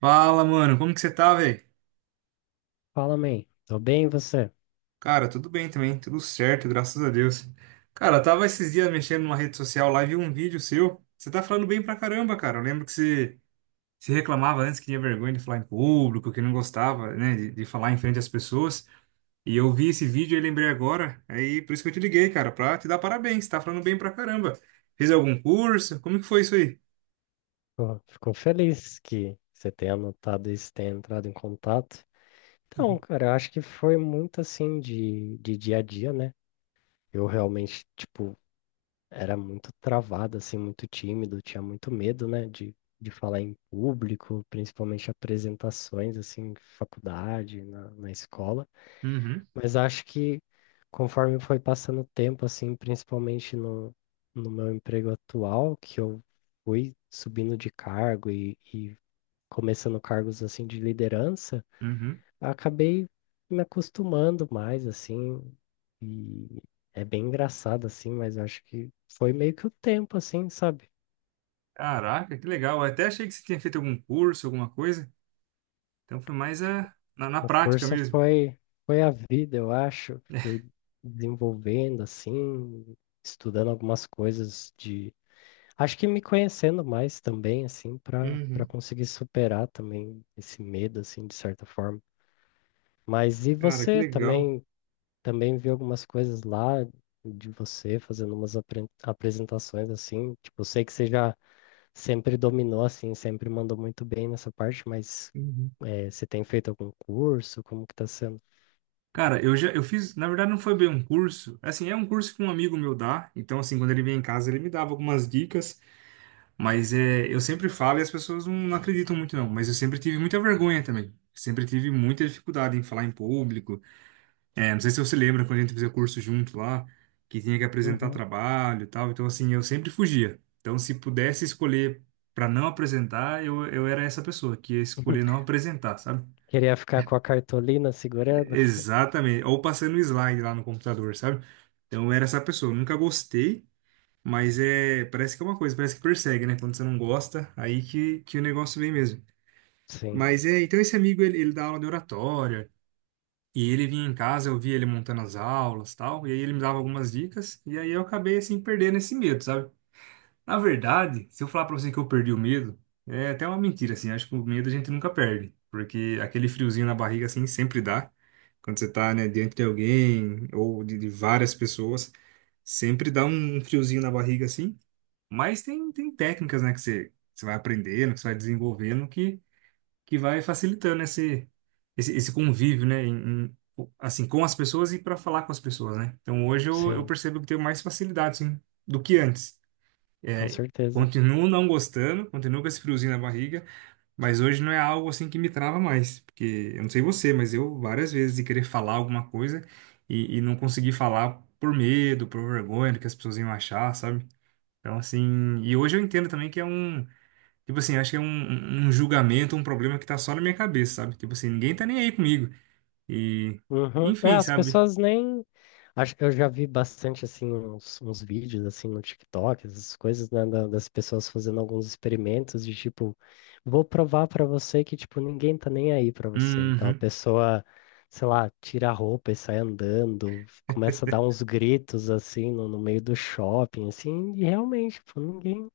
Fala, mano, como que você tá, velho? Fala, mãe. Tô bem, e você? Cara, tudo bem também, tudo certo, graças a Deus. Cara, eu tava esses dias mexendo numa rede social lá e vi um vídeo seu. Você tá falando bem pra caramba, cara. Eu lembro que você se reclamava antes que tinha vergonha de falar em público, que não gostava, né, de falar em frente às pessoas. E eu vi esse vídeo e lembrei agora, aí por isso que eu te liguei, cara, pra te dar parabéns. Você tá falando bem pra caramba. Fez algum curso? Como que foi isso aí? Pô, fico feliz que você tenha anotado isso, tenha entrado em contato. Então, cara, eu acho que foi muito assim de dia a dia, né? Eu realmente, tipo, era muito travado, assim, muito tímido, tinha muito medo, né, de falar em público, principalmente apresentações, assim, em faculdade, na escola. Uhum, Mas acho que conforme foi passando o tempo, assim, principalmente no meu emprego atual, que eu fui subindo de cargo e começando cargos assim de liderança, uhum. eu acabei me acostumando mais, assim, e é bem engraçado, assim, mas acho que foi meio que o tempo, assim, sabe? Caraca, que legal. Eu até achei que você tinha feito algum curso, alguma coisa. Então foi mais é, na O prática curso mesmo. foi, foi a vida, eu acho, fui desenvolvendo, assim, estudando algumas coisas de. Acho que me conhecendo mais também, assim, para Uhum. conseguir superar também esse medo, assim, de certa forma. Mas e Cara, que você legal. também viu algumas coisas lá de você fazendo umas apresentações assim, tipo, eu sei que você já sempre dominou assim, sempre mandou muito bem nessa parte, mas Uhum. Você tem feito algum curso? Como que tá sendo? Cara, eu fiz, na verdade não foi bem um curso. Assim, é um curso que um amigo meu dá, então assim, quando ele vem em casa, ele me dava algumas dicas, mas é, eu sempre falo e as pessoas não acreditam muito não, mas eu sempre tive muita vergonha também. Sempre tive muita dificuldade em falar em público. É, não sei se você lembra quando a gente fazia curso junto lá, que tinha que apresentar Uhum. trabalho e tal. Então, assim, eu sempre fugia. Então, se pudesse escolher para não apresentar, eu era essa pessoa que ia escolher não apresentar, sabe? Queria ficar com a cartolina segurando? Exatamente. Ou passando o slide lá no computador, sabe? Então, eu era essa pessoa. Eu nunca gostei, mas é, parece que é uma coisa, parece que persegue, né? Quando você não gosta, aí que o negócio vem mesmo. Sim, Mas é, então esse amigo, ele dá aula de oratória. E ele vinha em casa, eu via ele montando as aulas, tal, e aí ele me dava algumas dicas, e aí eu acabei assim perdendo esse medo, sabe? Na verdade, se eu falar pra você que eu perdi o medo, é até uma mentira assim, acho que o medo a gente nunca perde, porque aquele friozinho na barriga assim sempre dá. Quando você tá, né, diante de alguém ou de várias pessoas, sempre dá um friozinho na barriga assim, mas tem técnicas, né, que você vai aprendendo, que você vai desenvolvendo que vai facilitando esse, esse convívio, né? Assim, com as pessoas e para falar com as pessoas, né? Então hoje eu sim, percebo que tenho mais facilidade, sim, do que antes. com É, certeza. continuo não gostando, continuo com esse friozinho na barriga, mas hoje não é algo assim que me trava mais, porque eu não sei você, mas eu várias vezes de querer falar alguma coisa e não conseguir falar por medo, por vergonha do que as pessoas iam achar, sabe? Então, assim, e hoje eu entendo também que é um... Tipo assim, eu acho que é um, um julgamento, um problema que tá só na minha cabeça, sabe? Tipo assim, ninguém tá nem aí comigo. E, Uhum. É, enfim, as sabe? pessoas nem. Acho que eu já vi bastante assim uns, uns vídeos assim no TikTok, essas coisas, né, das pessoas fazendo alguns experimentos de tipo, vou provar pra você que tipo ninguém tá nem aí pra você. Então a Uhum. pessoa, sei lá, tira a roupa e sai andando, começa a dar uns gritos assim no meio do shopping, assim, e realmente, tipo, ninguém.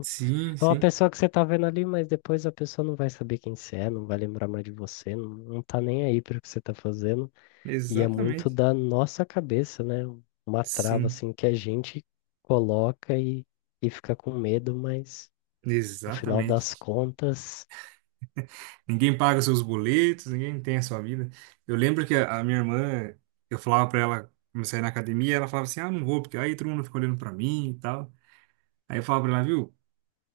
Sim, É uma sim. pessoa que você tá vendo ali, mas depois a pessoa não vai saber quem você é, não vai lembrar mais de você, não tá nem aí para o que você tá fazendo. E é muito Exatamente. da nossa cabeça, né? Uma trava Sim, assim que a gente coloca e fica com medo, mas no final das exatamente. contas, Ninguém paga seus boletos, ninguém tem a sua vida. Eu lembro que a minha irmã, eu falava pra ela, comecei a ir na academia, ela falava assim: ah, não vou, porque aí todo mundo fica olhando pra mim e tal. Aí eu falava pra ela, viu?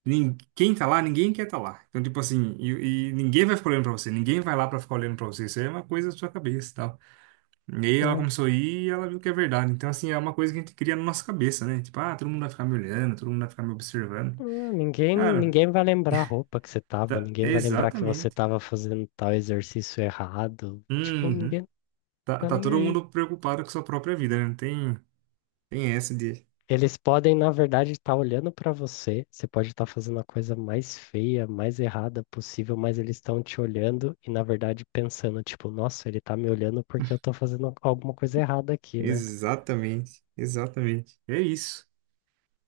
Quem tá lá, ninguém quer tá lá. Então, tipo assim, e ninguém vai ficar olhando pra você, ninguém vai lá pra ficar olhando pra você. Isso aí é uma coisa da sua cabeça e tal. E aí ela né, começou a ir e ela viu que é verdade. Então, assim, é uma coisa que a gente cria na nossa cabeça, né? Tipo, ah, todo mundo vai ficar me olhando, todo mundo vai ficar me observando. Cara, ninguém vai lembrar a roupa que você tava, tá, ninguém vai lembrar que você exatamente. tava fazendo tal exercício errado. Tipo, Uhum. ninguém Tá, tá tá nem todo aí. mundo preocupado com sua própria vida, né? Não tem, tem essa de. Eles podem, na verdade, estar olhando para você. Você pode estar fazendo a coisa mais feia, mais errada possível, mas eles estão te olhando e, na verdade, pensando, tipo, nossa, ele tá me olhando porque eu tô fazendo alguma coisa errada aqui, né? Exatamente, exatamente. É isso.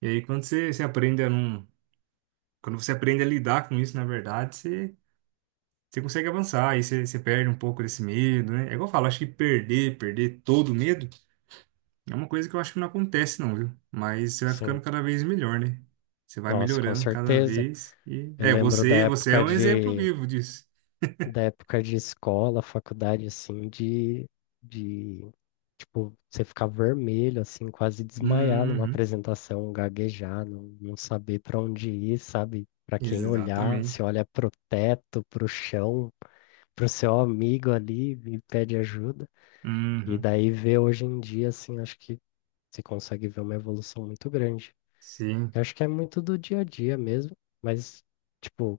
E aí, quando você aprende a não. Quando você aprende a lidar com isso, na verdade, você. Você consegue avançar, e você perde um pouco desse medo, né? É igual eu falo, acho que perder todo o medo é uma coisa que eu acho que não acontece, não, viu? Mas você vai ficando Sim. cada vez melhor, né? Você vai Nossa, com melhorando cada certeza. vez e... Eu É, lembro da você é época um exemplo de. vivo disso. Da época de escola, faculdade, assim, de, tipo, você ficar vermelho, assim, quase desmaiar numa Uhum, apresentação, gaguejar, não saber para onde ir, sabe? Para quem olhar, exatamente. se olha pro teto, pro chão, pro seu amigo ali e pede ajuda. E Uhum, daí ver hoje em dia, assim, acho que você consegue ver uma evolução muito grande. sim. Eu acho que é muito do dia a dia mesmo, mas, tipo,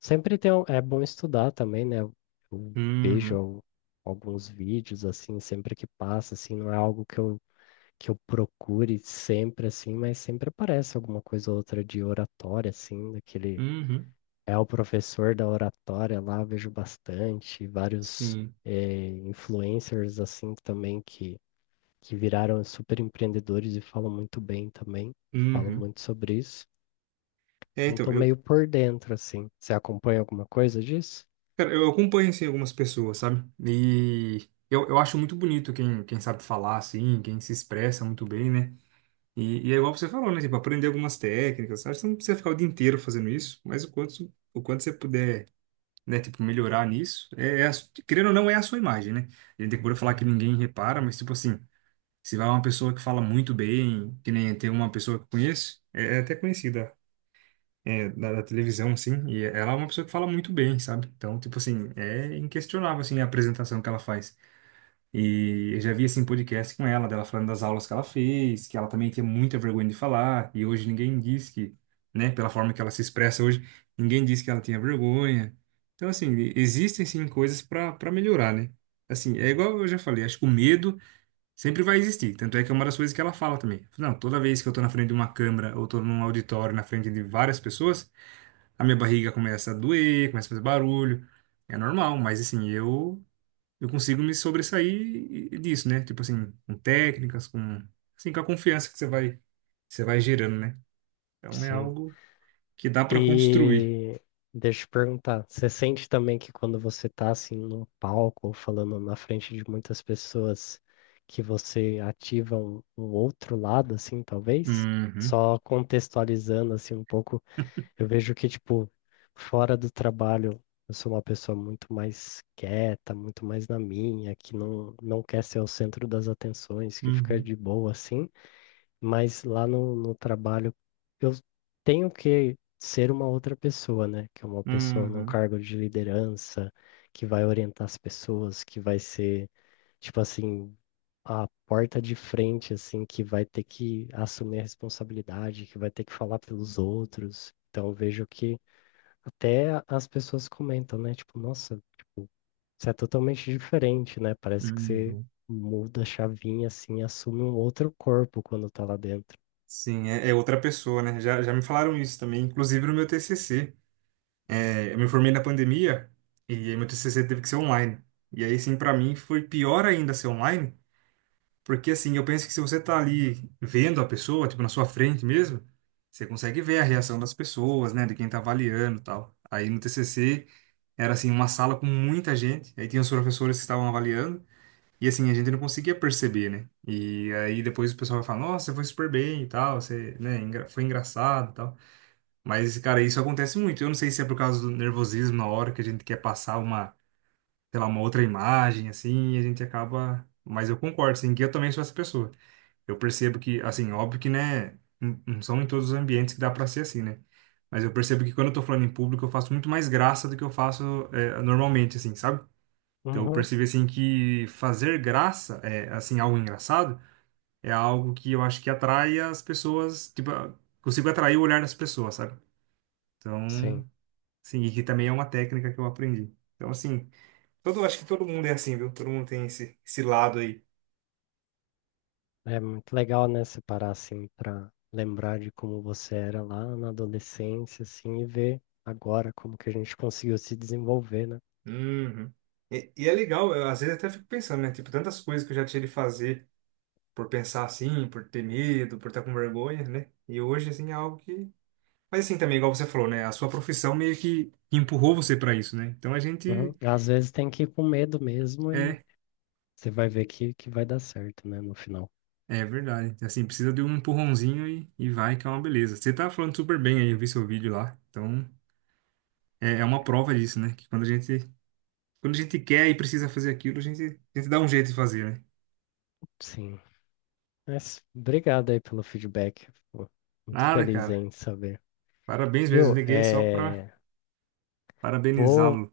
sempre tem um, é bom estudar também, né? Eu vejo Uhum, alguns vídeos assim, sempre que passa, assim, não é algo que eu procure sempre assim, mas sempre aparece alguma coisa ou outra de oratória, assim, daquele uhum, é o professor da oratória lá, vejo bastante, vários sim. Influencers assim também que viraram super empreendedores e falam muito bem também, falam Uhum. muito sobre isso. É, Então então, tô meio eu, por dentro, assim. Você acompanha alguma coisa disso? cara, eu acompanho, assim, algumas pessoas, sabe? E eu acho muito bonito quem, sabe falar, assim, quem se expressa muito bem, né? E é igual você falou, né? Tipo, aprender algumas técnicas. Sabe que você não precisa ficar o dia inteiro fazendo isso, mas o quanto você puder, né? Tipo, melhorar nisso, é, é a, querendo ou não, é a sua imagem, né? A gente procura falar que ninguém repara, mas, tipo assim, se vai uma pessoa que fala muito bem, que nem tem uma pessoa que eu conheço, é, é até conhecida, é, da televisão, assim, e ela é uma pessoa que fala muito bem, sabe? Então, tipo assim, é inquestionável, assim, a apresentação que ela faz. E eu já vi assim podcast com ela, dela falando das aulas que ela fez, que ela também tinha muita vergonha de falar, e hoje ninguém diz que, né, pela forma que ela se expressa hoje, ninguém diz que ela tinha vergonha. Então, assim, existem sim coisas para melhorar, né? Assim, é igual eu já falei, acho que o medo sempre vai existir. Tanto é que é uma das coisas que ela fala também. Não, toda vez que eu tô na frente de uma câmera ou tô num auditório na frente de várias pessoas, a minha barriga começa a doer, começa a fazer barulho. É normal, mas assim, eu consigo me sobressair disso, né? Tipo assim, com técnicas, com, assim, com a confiança que você vai gerando, né? Então é Sim. algo que dá para construir. E deixa eu te perguntar, você sente também que quando você tá assim num palco ou falando na frente de muitas pessoas que você ativa um outro lado assim, talvez? Uhum, Só contextualizando assim um pouco, eu vejo que tipo fora do trabalho eu sou uma pessoa muito mais quieta, muito mais na minha, que não quer ser o centro das atenções, que fica uhum, de boa assim, mas lá no trabalho eu tenho que ser uma outra pessoa, né? Que é uma pessoa num uhum, cargo de liderança, que vai orientar as pessoas, que vai ser, tipo assim, a porta de frente, assim, que vai ter que assumir a responsabilidade, que vai ter que falar pelos outros. Então eu vejo que até as pessoas comentam, né? Tipo, nossa, você é totalmente diferente, né? Parece que você uhum. muda a chavinha, assim, e assume um outro corpo quando tá lá dentro. Sim, é, é outra pessoa, né? Já me falaram isso também, inclusive no meu TCC. É, eu me formei na pandemia e aí meu TCC teve que ser online. E aí, sim, para mim foi pior ainda ser online, porque assim, eu penso que se você tá ali vendo a pessoa, tipo, na sua frente mesmo, você consegue ver a reação das pessoas, né, de quem tá avaliando e tal. Aí no TCC era assim, uma sala com muita gente, aí tinha os professores que estavam avaliando, e assim, a gente não conseguia perceber, né? E aí depois o pessoal vai falar, nossa, você foi super bem e tal, você, né, foi engraçado e tal. Mas, cara, isso acontece muito. Eu não sei se é por causa do nervosismo na hora que a gente quer passar uma, sei lá, uma outra imagem, assim, e a gente acaba... Mas eu concordo, assim, que eu também sou essa pessoa. Eu percebo que, assim, óbvio que, né, não são em todos os ambientes que dá para ser assim, né? Mas eu percebo que quando eu tô falando em público, eu faço muito mais graça do que eu faço é, normalmente, assim, sabe? Então eu percebi, assim, que fazer graça, é, assim, algo engraçado, é algo que eu acho que atrai as pessoas, tipo, ah, consigo atrair o olhar das pessoas, sabe? Sim, Então, sim, e que também é uma técnica que eu aprendi. Então, assim, todo, acho que todo mundo é assim, viu? Todo mundo tem esse, lado aí. é muito legal, né, separar assim para lembrar de como você era lá na adolescência, assim, e ver agora como que a gente conseguiu se desenvolver, né? Uhum. E é legal, eu, às vezes até fico pensando, né? Tipo, tantas coisas que eu já tive de fazer por pensar assim, por ter medo, por estar com vergonha, né? E hoje, assim, é algo que... Mas assim também, igual você falou, né? A sua profissão meio que empurrou você pra isso, né? Então a Uhum. gente... Às vezes tem que ir com medo mesmo e É, você vai ver que vai dar certo, né, no final. é verdade. Assim, precisa de um empurrãozinho e vai, que é uma beleza. Você tá falando super bem aí, eu vi seu vídeo lá. Então, é, é uma prova disso, né? Que quando a gente quer e precisa fazer aquilo, a gente dá um jeito de fazer, né? Sim. Mas obrigado aí pelo feedback. Fico muito Nada, feliz aí cara. em saber. Parabéns mesmo, Viu? liguei só pra. É, vou Parabenizá-lo.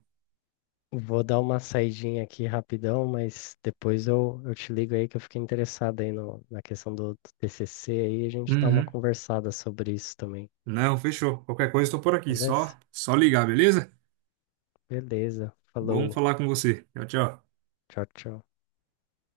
vou dar uma saidinha aqui rapidão, mas depois eu te ligo aí que eu fiquei interessado aí no, na questão do TCC aí, a gente dá uma Uhum. conversada sobre isso também, Não, fechou. Qualquer coisa, estou por aqui. beleza? Só ligar, beleza? Beleza, Bom falou, falar com você. Tchau, tchau. tchau, tchau.